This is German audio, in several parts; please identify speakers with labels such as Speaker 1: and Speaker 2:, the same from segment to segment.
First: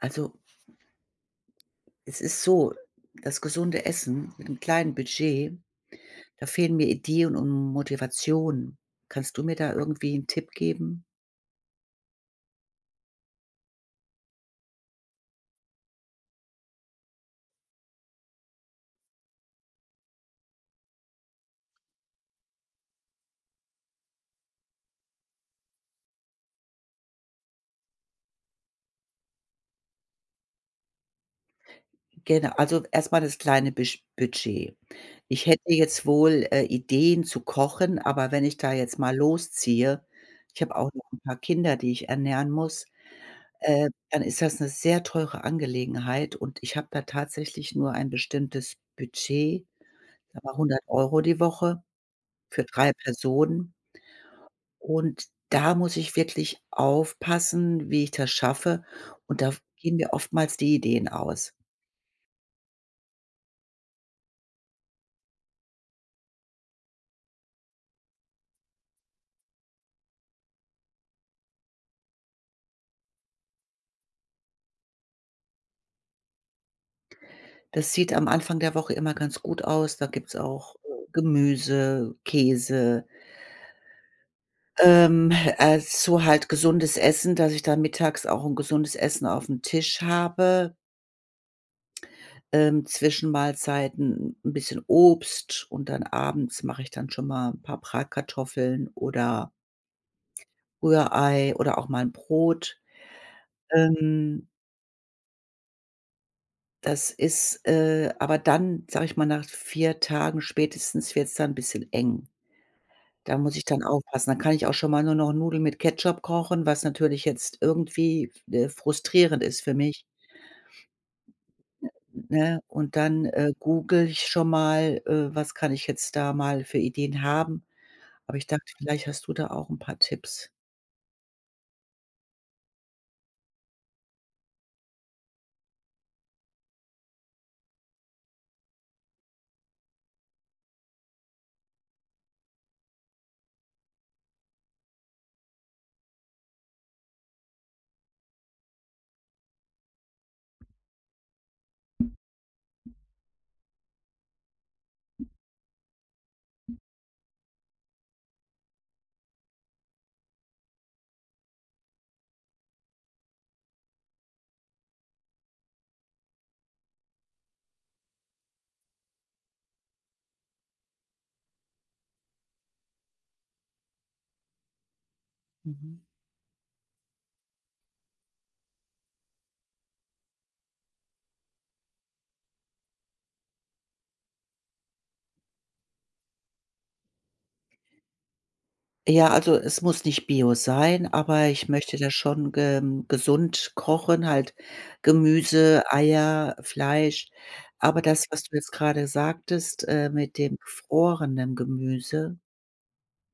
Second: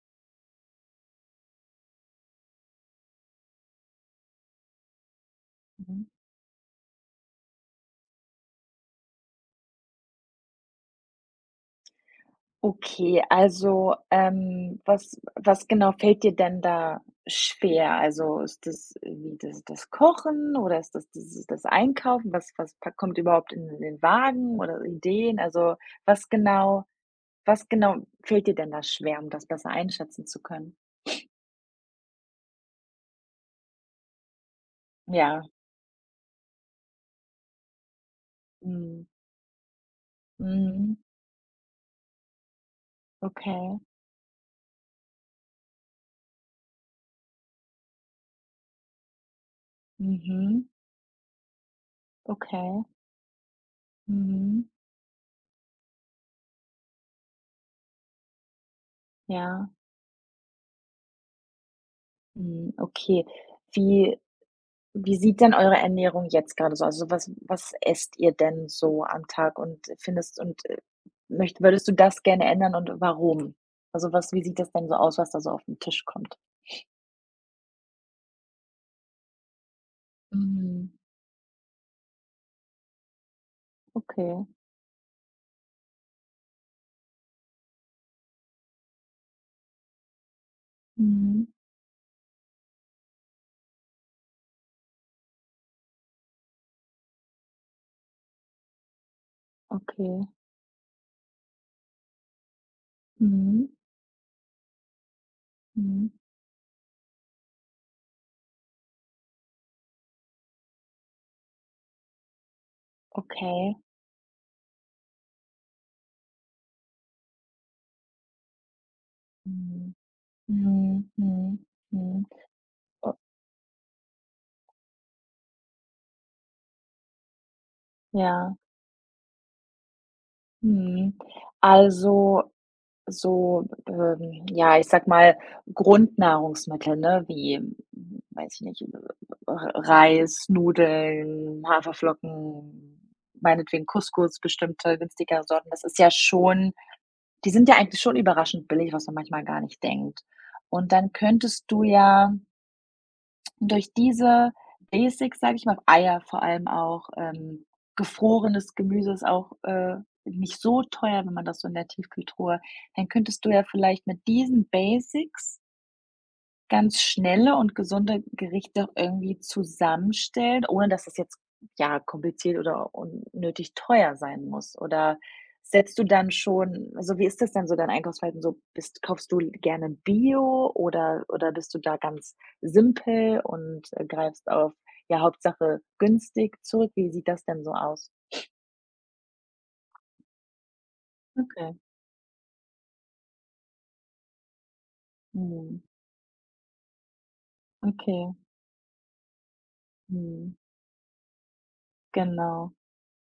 Speaker 1: Also, es ist so, das gesunde Essen mit einem kleinen Budget,
Speaker 2: Mhm.
Speaker 1: da fehlen mir Ideen und Motivation. Kannst du mir da irgendwie 'n Tipp geben?
Speaker 2: Okay, also, was genau fällt dir denn da schwer? Also, ist das irgendwie das Kochen oder ist das Einkaufen? Was was pa kommt überhaupt in den Wagen oder Ideen? Also, was genau was genau fällt dir denn da schwer, um das besser einschätzen zu können?
Speaker 1: Genau, also erst mal das kleine Bisch Budget.
Speaker 2: Ja,
Speaker 1: Ich hätte jetzt wohl, Ideen zu kochen, aber wenn ich da jetzt
Speaker 2: mhm,
Speaker 1: mal losziehe, ich habe auch
Speaker 2: mhm,
Speaker 1: noch 'n paar Kinder, die ich ernähren muss,
Speaker 2: okay,
Speaker 1: dann ist das 'ne sehr teure Angelegenheit und ich habe da tatsächlich nur ein bestimmtes Budget, sagen wir
Speaker 2: mhm,
Speaker 1: 100 € die Woche für
Speaker 2: okay,
Speaker 1: 3 Personen.
Speaker 2: mhm,
Speaker 1: Und da muss ich wirklich aufpassen, wie ich das schaffe. Und da
Speaker 2: ja,
Speaker 1: gehen mir oftmals die Ideen aus.
Speaker 2: mhm, okay. Wie Wie sieht denn eure Ernährung jetzt gerade so, also, was esst ihr denn so am Tag, und findest und, möcht würdest du das gerne ändern und warum? Also, was wie sieht das denn so aus, was da so auf 'n Tisch kommt?
Speaker 1: Das sieht am Anfang der Woche immer ganz gut aus. Da gibt's auch,
Speaker 2: Mhm.
Speaker 1: Gemüse, Käse,
Speaker 2: Okay.
Speaker 1: ähm, so halt gesundes Essen, dass ich dann mittags auch ein gesundes Essen auf dem Tisch habe.
Speaker 2: Mhm.
Speaker 1: Zwischenmahlzeiten ein bisschen Obst und dann abends mache ich dann schon mal 'n paar Bratkartoffeln oder
Speaker 2: Okay.
Speaker 1: Rührei oder auch mal ein Brot.
Speaker 2: Mhm.
Speaker 1: Ähm
Speaker 2: Mhm.
Speaker 1: Das ist, aber dann, sage ich mal, nach 4 Tagen spätestens wird es dann 'n bisschen eng. Da muss ich
Speaker 2: Okay.
Speaker 1: dann aufpassen. Dann kann ich auch schon mal nur noch Nudeln mit Ketchup kochen, was natürlich jetzt irgendwie, frustrierend ist für
Speaker 2: Mhm.
Speaker 1: mich,
Speaker 2: Mhm. Mhm. Mhm.
Speaker 1: ne? Und
Speaker 2: O-
Speaker 1: dann, google ich schon mal, was kann ich jetzt da mal für Ideen haben. Aber ich
Speaker 2: Ja.
Speaker 1: dachte, vielleicht hast du da auch 'n paar Tipps.
Speaker 2: Mhm. Also So, ja, ich sag mal, Grundnahrungsmittel, ne, wie, weiß ich nicht, R Reis, Nudeln, Haferflocken, meinetwegen Couscous, bestimmte günstigere Sorten. Das ist ja schon die sind ja eigentlich schon überraschend billig, was man manchmal gar nicht denkt. Und dann könntest du ja und durch diese Basics, sage ich mal, Eier vor allem auch, gefrorenes Gemüse ist auch, nicht so teuer, wenn man das so in der Tiefkühltruhe, dann könntest du ja vielleicht mit diesen Basics ganz schnelle und gesunde Gerichte irgendwie zusammenstellen, ohne dass das jetzt, ja, kompliziert oder unnötig teuer sein muss. Oder setzt
Speaker 1: Mhm.
Speaker 2: du dann schon, also, wie ist das denn so, dein Einkaufsverhalten so? Bist kaufst du gerne Bio, oder bist du da ganz simpel und, greifst auf, ja, Hauptsache günstig zurück? Wie sieht das denn so aus?
Speaker 1: Ja, also es muss nicht Bio sein, aber ich
Speaker 2: Okay.
Speaker 1: möchte da schon gem gesund kochen, halt
Speaker 2: Mhm.
Speaker 1: Gemüse, Eier, Fleisch. Aber das,
Speaker 2: Okay.
Speaker 1: was du jetzt gerade sagtest, mit
Speaker 2: Mhm.
Speaker 1: dem gefrorenen Gemüse,
Speaker 2: Genau.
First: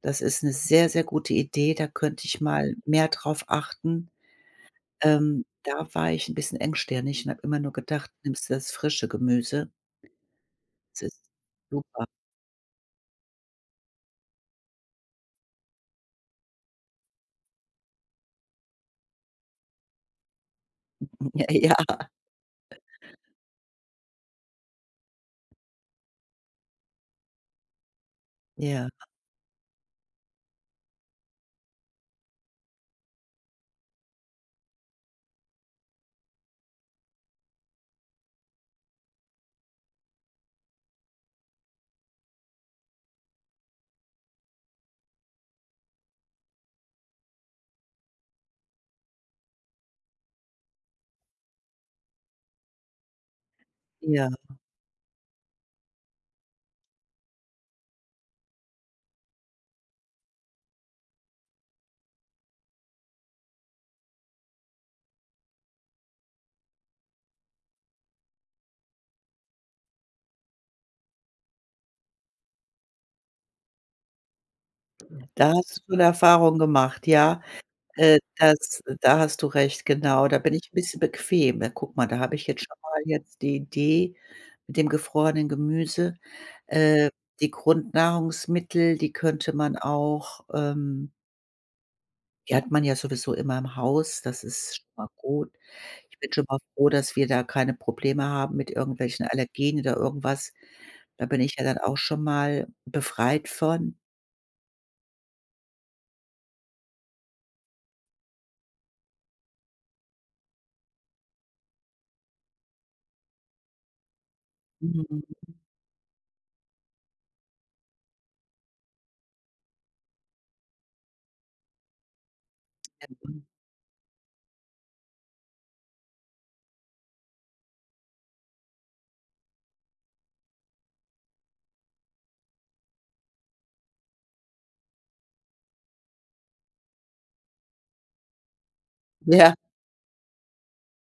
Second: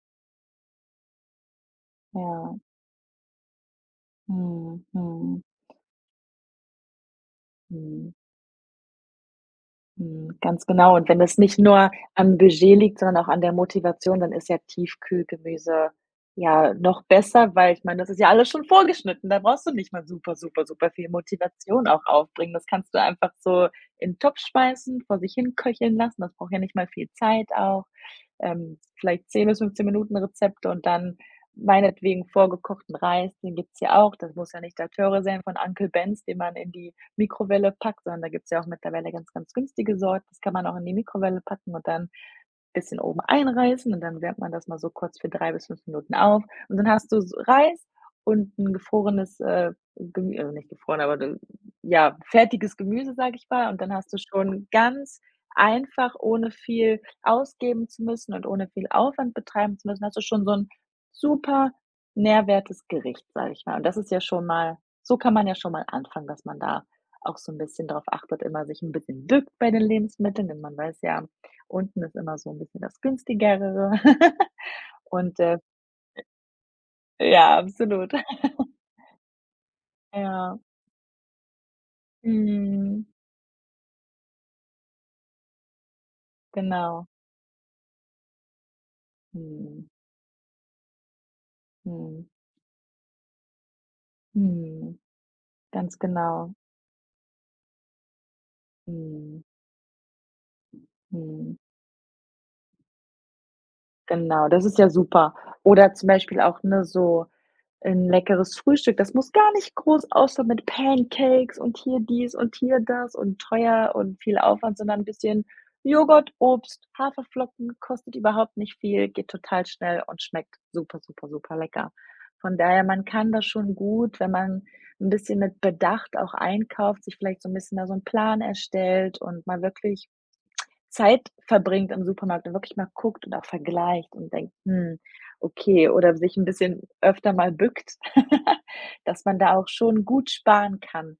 Speaker 1: das ist eine sehr, sehr gute Idee. Da könnte ich
Speaker 2: Ja.
Speaker 1: mal mehr drauf achten.
Speaker 2: Mhm. Mhm.
Speaker 1: Da war ich ein bisschen engstirnig und habe immer nur gedacht,
Speaker 2: Mhm.
Speaker 1: nimmst du das frische Gemüse.
Speaker 2: Mhm, ganz genau.
Speaker 1: Das
Speaker 2: Und wenn
Speaker 1: ist
Speaker 2: das nicht nur
Speaker 1: super.
Speaker 2: am Budget liegt, sondern auch an der Motivation, dann ist ja Tiefkühlgemüse ja noch besser, weil ich meine, das ist ja alles schon vorgeschnitten. Da brauchst du nicht mal super, super, super viel
Speaker 1: Ja,
Speaker 2: Motivation auch aufbringen. Das kannst du einfach so in 'n Topf schmeißen, vor sich hin köcheln lassen. Das braucht ja nicht mal viel Zeit auch,
Speaker 1: ja,
Speaker 2: vielleicht 10 bis 15 Minuten Rezepte, und dann meinetwegen vorgekochten Reis, den gibt's ja auch. Das muss ja nicht der Teure sein von Uncle Ben's, den man in die Mikrowelle packt, sondern da gibt's ja auch mittlerweile ganz, ganz günstige Sorten. Das kann man auch in die Mikrowelle packen, und dann bisschen oben einreißen, und dann wärmt man das mal so kurz für 3 bis 5 Minuten auf, und dann hast du s Reis und 'n gefrorenes, Gemü also nicht gefroren, aber d ja, fertiges Gemüse, sage ich mal, und dann hast du
Speaker 1: ja.
Speaker 2: schon ganz einfach, ohne viel ausgeben zu müssen und ohne viel Aufwand betreiben zu müssen, hast du schon so ein super nährwertes Gericht, sage ich mal. Und das ist ja schon mal so kann man ja schon mal anfangen, dass man da auch so ein bisschen darauf achtet, immer sich ein bisschen bückt bei den Lebensmitteln, denn man weiß ja, unten ist immer so 'n bisschen das günstigere und,
Speaker 1: Da hast du schon Erfahrung gemacht, ja?
Speaker 2: ja, absolut.
Speaker 1: Das Da hast du recht, genau. Da bin
Speaker 2: Ja.
Speaker 1: ich 'n bisschen bequem. Na, guck mal, da habe ich jetzt schon mal
Speaker 2: Mhm.
Speaker 1: jetzt die Idee mit dem gefrorenen Gemüse.
Speaker 2: Genau.
Speaker 1: Äh, Die Grundnahrungsmittel, die könnte man
Speaker 2: Mhm.
Speaker 1: auch,
Speaker 2: Mhm.
Speaker 1: die hat man ja sowieso immer im Haus, das ist schon
Speaker 2: Mhm.
Speaker 1: mal gut.
Speaker 2: Ganz
Speaker 1: Ich bin schon
Speaker 2: genau.
Speaker 1: mal froh, dass wir da keine Probleme haben mit irgendwelchen
Speaker 2: Mhm.
Speaker 1: Allergien oder irgendwas. Da bin ich
Speaker 2: Mhm.
Speaker 1: ja dann auch schon mal befreit von.
Speaker 2: Genau, das ist ja super. Oder zum Beispiel auch, ne, so ein leckeres Frühstück. Das muss gar nicht groß ausschauen mit Pancakes und hier dies und hier das und teuer und viel Aufwand, sondern ein
Speaker 1: Mhm.
Speaker 2: bisschen Joghurt, Obst, Haferflocken, kostet überhaupt nicht viel, geht total schnell und schmeckt super, super, super lecker. Von daher, man kann das schon gut, wenn man ein bisschen mit Bedacht auch einkauft, sich vielleicht so ein bisschen da so 'n Plan erstellt und mal wirklich Zeit verbringt im Supermarkt und wirklich mal guckt und auch vergleicht und denkt: „Hm, okay", oder sich ein bisschen öfter mal bückt, dass man
Speaker 1: Ja,
Speaker 2: da auch schon gut sparen kann.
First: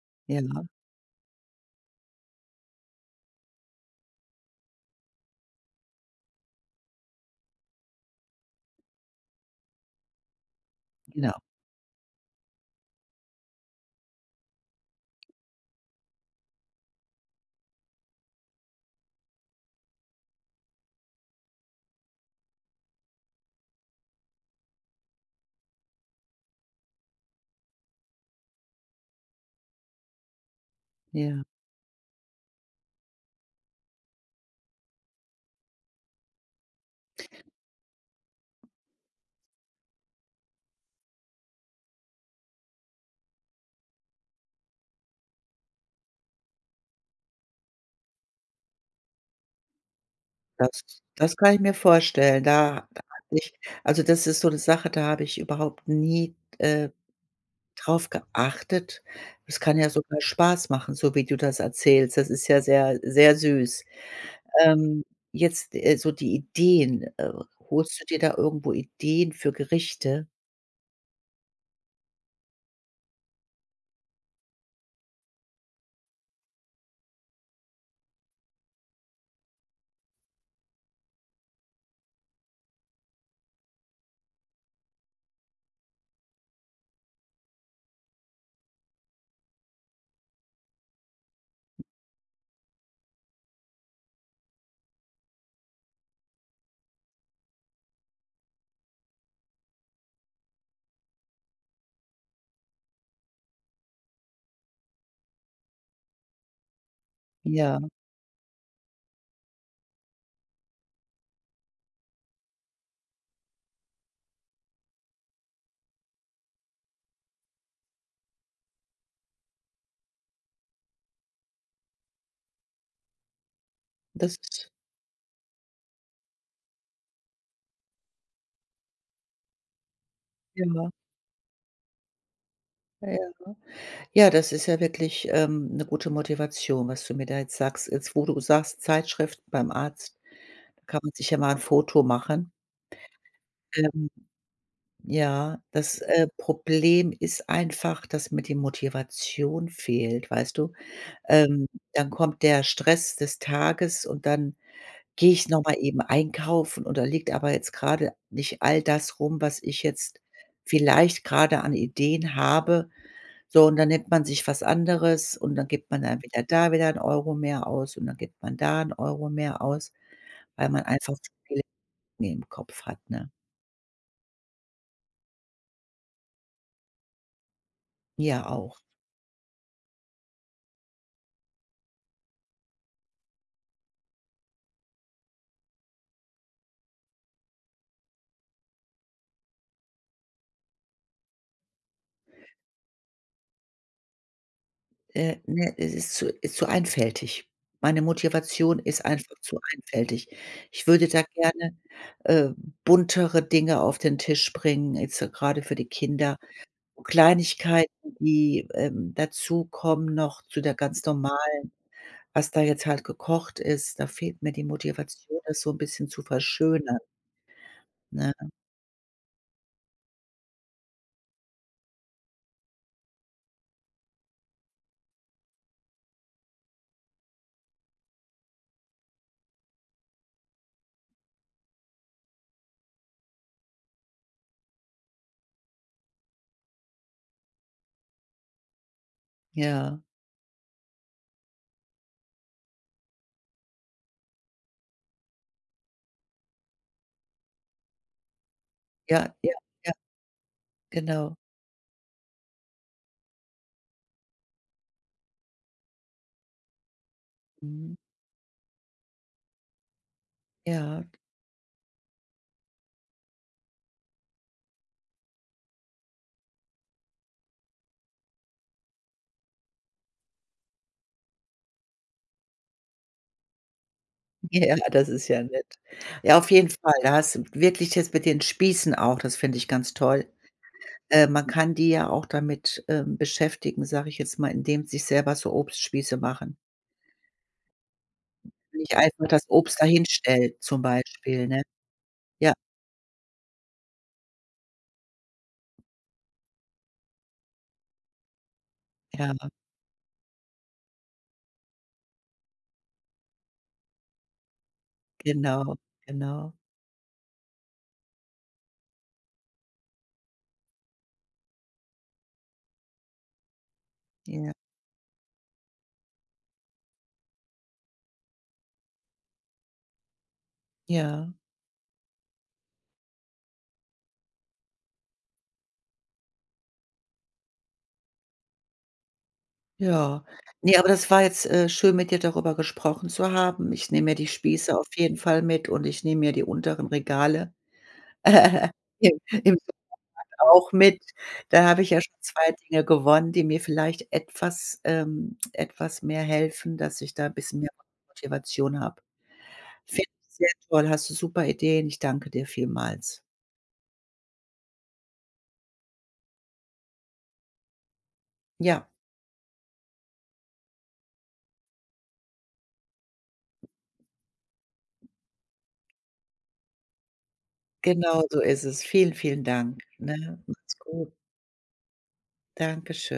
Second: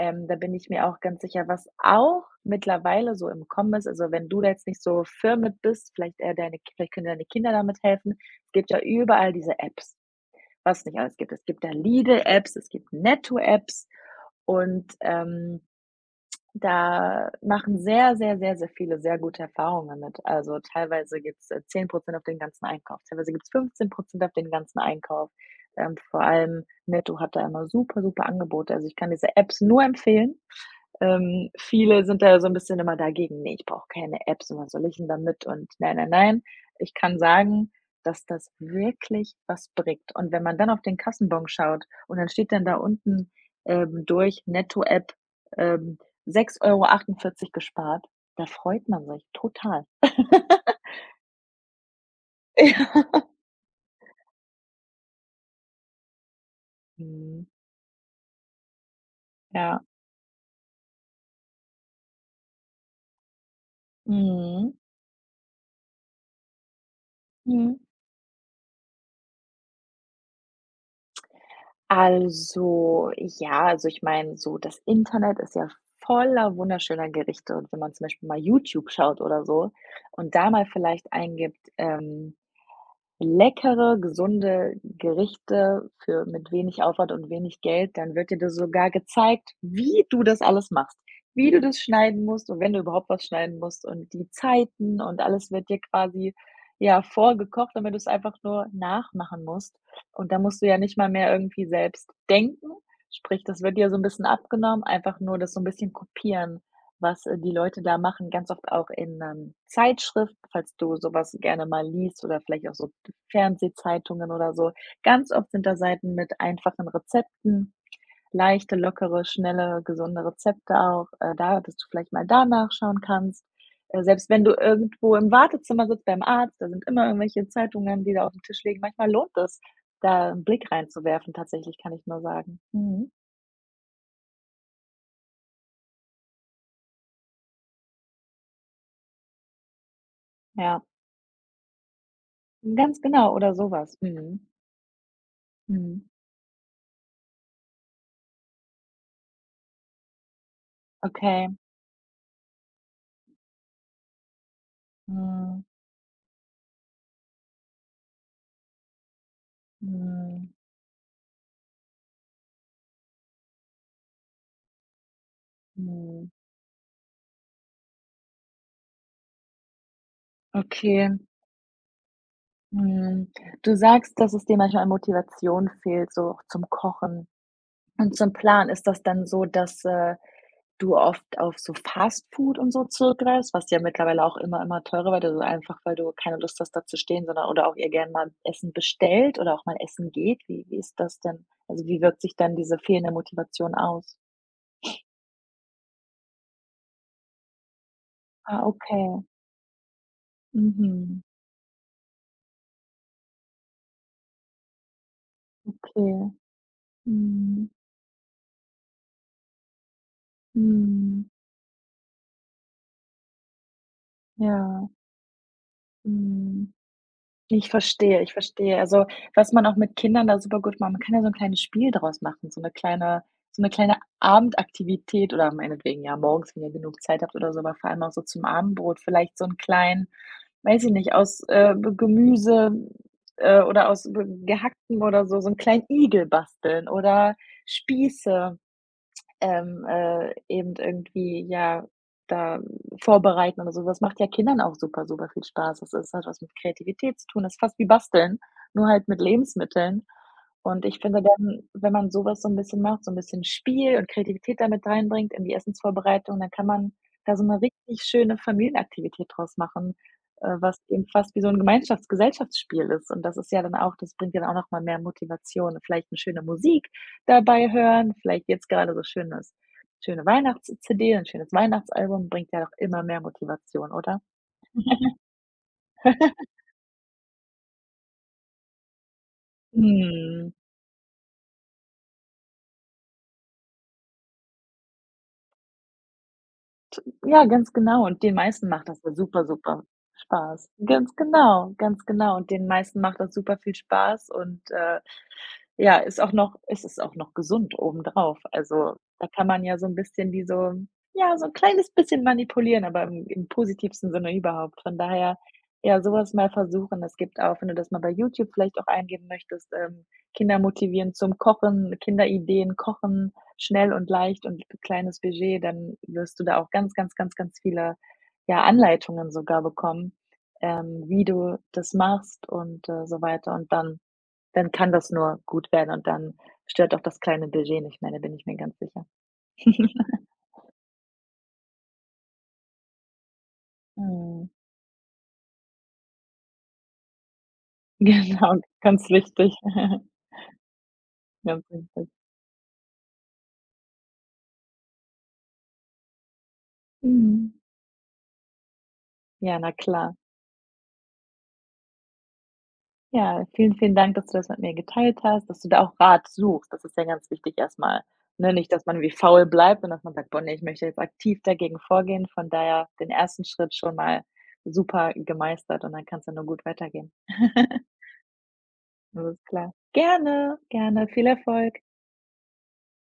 Speaker 2: Da
Speaker 1: ja,
Speaker 2: bin ich mir auch ganz sicher. Was auch mittlerweile so im Kommen ist, also, wenn du da jetzt nicht so firm mit bist, vielleicht können deine Kinder damit helfen. Es gibt ja überall diese Apps, was es nicht alles gibt.
Speaker 1: genau,
Speaker 2: Es gibt da Lidl-Apps, es gibt Netto-Apps und, da machen sehr, sehr, sehr, sehr viele sehr gute Erfahrungen mit. Also, teilweise gibt's, 10% auf den ganzen Einkauf, teilweise gibt's 15% auf den ganzen Einkauf. Vor allem Netto hat da immer super, super Angebote. Also, ich kann diese Apps nur empfehlen.
Speaker 1: ja.
Speaker 2: Viele sind da so ein bisschen immer dagegen: „Ne, ich brauche keine Apps, und was soll ich denn damit?" Und nein, nein, nein. Ich kann sagen, dass das wirklich was bringt. Und wenn man dann auf den Kassenbon schaut und dann steht dann da unten, durch Netto-App, ähm, 6,48 € gespart, da freut man sich total.
Speaker 1: Das das kann ich mir vorstellen. Da
Speaker 2: Ja.
Speaker 1: hatte ich, also, das ist so 'ne Sache, da habe ich überhaupt nie,
Speaker 2: Mhm.
Speaker 1: drauf geachtet. Es kann
Speaker 2: Ja.
Speaker 1: ja sogar Spaß machen, so wie du das erzählst. Das ist ja sehr, sehr süß.
Speaker 2: Mhm.
Speaker 1: Ähm, jetzt, so die Ideen,
Speaker 2: Mhm.
Speaker 1: holst du dir da irgendwo Ideen für Gerichte?
Speaker 2: Also, ja, also, ich meine, so, das Internet ist ja voller wunderschöner Gerichte, und wenn man zum Beispiel mal YouTube schaut oder so und da mal vielleicht eingibt, leckere, gesunde Gerichte für mit wenig Aufwand und wenig Geld, dann wird dir das sogar gezeigt, wie du das alles machst, wie du das schneiden musst und wenn du überhaupt was schneiden musst, und die Zeiten und alles wird dir quasi, ja, vorgekocht, damit du es einfach nur nachmachen musst. Und da musst du ja nicht mal mehr irgendwie selbst denken, sprich, das wird dir so ein bisschen abgenommen, einfach nur das so ein bisschen kopieren, was, die
Speaker 1: Ja,
Speaker 2: Leute da machen, ganz oft auch in, Zeitschriften, falls du sowas gerne mal liest, oder vielleicht auch so Fernsehzeitungen oder so. Ganz oft sind da Seiten mit einfachen Rezepten, leichte, lockere, schnelle, gesunde Rezepte auch, da dass du vielleicht mal da nachschauen kannst. Selbst
Speaker 1: das
Speaker 2: wenn du
Speaker 1: ist
Speaker 2: irgendwo im Wartezimmer sitzt beim Arzt, da sind immer irgendwelche Zeitungen, die da auf dem Tisch liegen. Manchmal lohnt es, da einen
Speaker 1: ja,
Speaker 2: Blick
Speaker 1: ja.
Speaker 2: reinzuwerfen, tatsächlich, kann ich nur sagen. Mhm,
Speaker 1: Ja, ja, das ist ja wirklich, 'ne gute Motivation, was du mir da jetzt sagst. Jetzt, wo du sagst, Zeitschrift beim Arzt, da
Speaker 2: ja.
Speaker 1: kann man sich ja mal 'n Foto machen.
Speaker 2: Ganz genau, oder sowas.
Speaker 1: Ähm,
Speaker 2: Mhm.
Speaker 1: ja, das,
Speaker 2: Mhm.
Speaker 1: Problem ist einfach, dass mir die Motivation fehlt, weißt du?
Speaker 2: Okay.
Speaker 1: Ähm, dann kommt der Stress des Tages und dann gehe ich noch
Speaker 2: Mhm.
Speaker 1: mal eben einkaufen und da liegt aber jetzt gerade nicht all das rum, was ich jetzt
Speaker 2: Mhm.
Speaker 1: vielleicht gerade an Ideen habe. So, und dann nimmt man sich was anderes und dann gibt man dann
Speaker 2: Mhm.
Speaker 1: wieder 'n € mehr aus und dann gibt man da 'n € mehr aus, weil man
Speaker 2: Okay.
Speaker 1: einfach Schulden im Kopf hat, ne?
Speaker 2: Mhm. Du sagst, dass es dir manchmal an Motivation fehlt, so auch zum Kochen und zum
Speaker 1: Ja,
Speaker 2: Planen.
Speaker 1: auch.
Speaker 2: Ist das dann so, dass, du oft auf so Fast Food und so zurückgreifst, was ja mittlerweile auch immer, immer teurer wird, also einfach, weil du keine Lust hast, da zu stehen, sondern oder auch ihr gerne mal Essen bestellt oder auch mal essen geht? Wie ist das denn? Also, wie wirkt sich dann diese fehlende Motivation aus?
Speaker 1: Ne, es ist zu einfältig. Meine
Speaker 2: Ah,
Speaker 1: Motivation ist
Speaker 2: okay.
Speaker 1: einfach zu einfältig. Ich würde da
Speaker 2: Mhm.
Speaker 1: gerne, äh, buntere Dinge auf den Tisch bringen, jetzt so grade für die
Speaker 2: Okay.
Speaker 1: Kinder.
Speaker 2: Mhm.
Speaker 1: Kleinigkeiten, die, dazukommen noch zu der ganz
Speaker 2: Mhm.
Speaker 1: normalen, was da jetzt halt gekocht ist. Da fehlt mir die
Speaker 2: Ja.
Speaker 1: Motivation, das so ein bisschen zu
Speaker 2: Mhm.
Speaker 1: verschönern,
Speaker 2: Ich verstehe, ich
Speaker 1: ne?
Speaker 2: verstehe. Also, was man auch mit Kindern da super gut macht, man kann ja so 'n kleines Spiel draus machen, so 'ne kleine Abendaktivität, oder meinetwegen ja morgens, wenn ihr genug Zeit habt oder so, aber vor allem auch so zum Abendbrot vielleicht so 'n kleinen, weiß ich nicht, aus, B Gemüse, oder aus Be Gehacktem oder so, so 'n kleinen Igel basteln oder Spieße,
Speaker 1: Ja,
Speaker 2: eben irgendwie, ja, da vorbereiten oder so. Das macht ja Kindern auch super, super viel Spaß. Das ist hat was mit Kreativität zu tun. Das ist fast wie Basteln, nur halt
Speaker 1: ja,
Speaker 2: mit
Speaker 1: ja, ja,
Speaker 2: Lebensmitteln. Und ich finde
Speaker 1: genau.
Speaker 2: dann, wenn man sowas so ein bisschen macht, so ein bisschen Spiel und Kreativität damit reinbringt in die Essensvorbereitung, dann kann man da so eine
Speaker 1: Mhm,
Speaker 2: richtig schöne Familienaktivität draus machen, was
Speaker 1: ja.
Speaker 2: eben fast wie so ein Gemeinschafts Gesellschaftsspiel ist. Das bringt ja dann auch noch mal mehr Motivation, vielleicht eine schöne Musik dabei hören. Vielleicht jetzt gerade so schöne Weihnachts-CD, ein schönes Weihnachtsalbum bringt ja doch immer mehr Motivation, oder?
Speaker 1: Ja, das ist ja nett. Ja, auf jeden Fall. Da hast du wirklich jetzt mit den Spießen auch, das finde ich ganz toll.
Speaker 2: Mhm.
Speaker 1: Man kann die ja auch damit, beschäftigen, sage ich jetzt mal, indem sich selber so Obstspieße machen.
Speaker 2: Ja, ganz genau, und den meisten macht
Speaker 1: Nicht
Speaker 2: das ja
Speaker 1: einfach das
Speaker 2: super,
Speaker 1: Obst
Speaker 2: super
Speaker 1: da
Speaker 2: Spaß.
Speaker 1: zum
Speaker 2: Ganz
Speaker 1: Beispiel, ne?
Speaker 2: genau, ganz genau, und
Speaker 1: Ja,
Speaker 2: den meisten macht das super viel Spaß und, ja, ist auch noch gesund obendrauf. Also, da
Speaker 1: ja,
Speaker 2: kann man ja so ein bisschen, wie so, ja, so ein kleines bisschen manipulieren, aber im positivsten Sinne überhaupt. Von daher,
Speaker 1: genau,
Speaker 2: ja, sowas mal
Speaker 1: genau.
Speaker 2: versuchen. Es gibt auch, wenn du das mal bei YouTube vielleicht auch eingeben möchtest, Kinder motivieren zum Kochen, Kinderideen kochen, schnell und leicht
Speaker 1: Ja,
Speaker 2: und kleines Budget, dann wirst du da auch ganz, ganz, ganz, ganz viele, ja, Anleitungen sogar bekommen, wie
Speaker 1: ja,
Speaker 2: du das machst und, so weiter. Und dann kann das nur gut werden, und dann stört auch das kleine Budget nicht mehr, da bin ich mir ganz sicher.
Speaker 1: ja. Ne, aber das war jetzt, schön, mit dir darüber gesprochen zu haben. Ich nehme mir die
Speaker 2: Mhm.
Speaker 1: Spieße auf jeden Fall mit und ich nehme mir die unteren Regale
Speaker 2: Genau, ganz wichtig.
Speaker 1: im auch mit.
Speaker 2: Ganz
Speaker 1: Da habe ich ja
Speaker 2: wichtig.
Speaker 1: schon 2 Dinge gewonnen, die mir vielleicht etwas, etwas mehr helfen, dass ich da 'n
Speaker 2: Mhm.
Speaker 1: bisschen mehr Motivation habe.
Speaker 2: Ja, na
Speaker 1: Finde
Speaker 2: klar.
Speaker 1: ich sehr toll, hast du super Ideen. Ich danke dir vielmals.
Speaker 2: Ja, vielen, vielen Dank, dass du das mit mir geteilt hast, dass du da auch Rat suchst. Das ist ja ganz wichtig erstmal, ne? Nicht, dass
Speaker 1: Ja,
Speaker 2: man wie faul bleibt und dass man sagt: „Boah, ne, ich möchte jetzt aktiv dagegen vorgehen." Von daher, den ersten Schritt schon mal super gemeistert, und dann kann es ja nur gut weitergehen.
Speaker 1: genau so ist es. Vielen,
Speaker 2: Alles
Speaker 1: vielen
Speaker 2: klar.
Speaker 1: Dank, ne?
Speaker 2: Gerne,
Speaker 1: Mach's
Speaker 2: gerne.
Speaker 1: gut.
Speaker 2: Viel Erfolg.
Speaker 1: Dankeschön.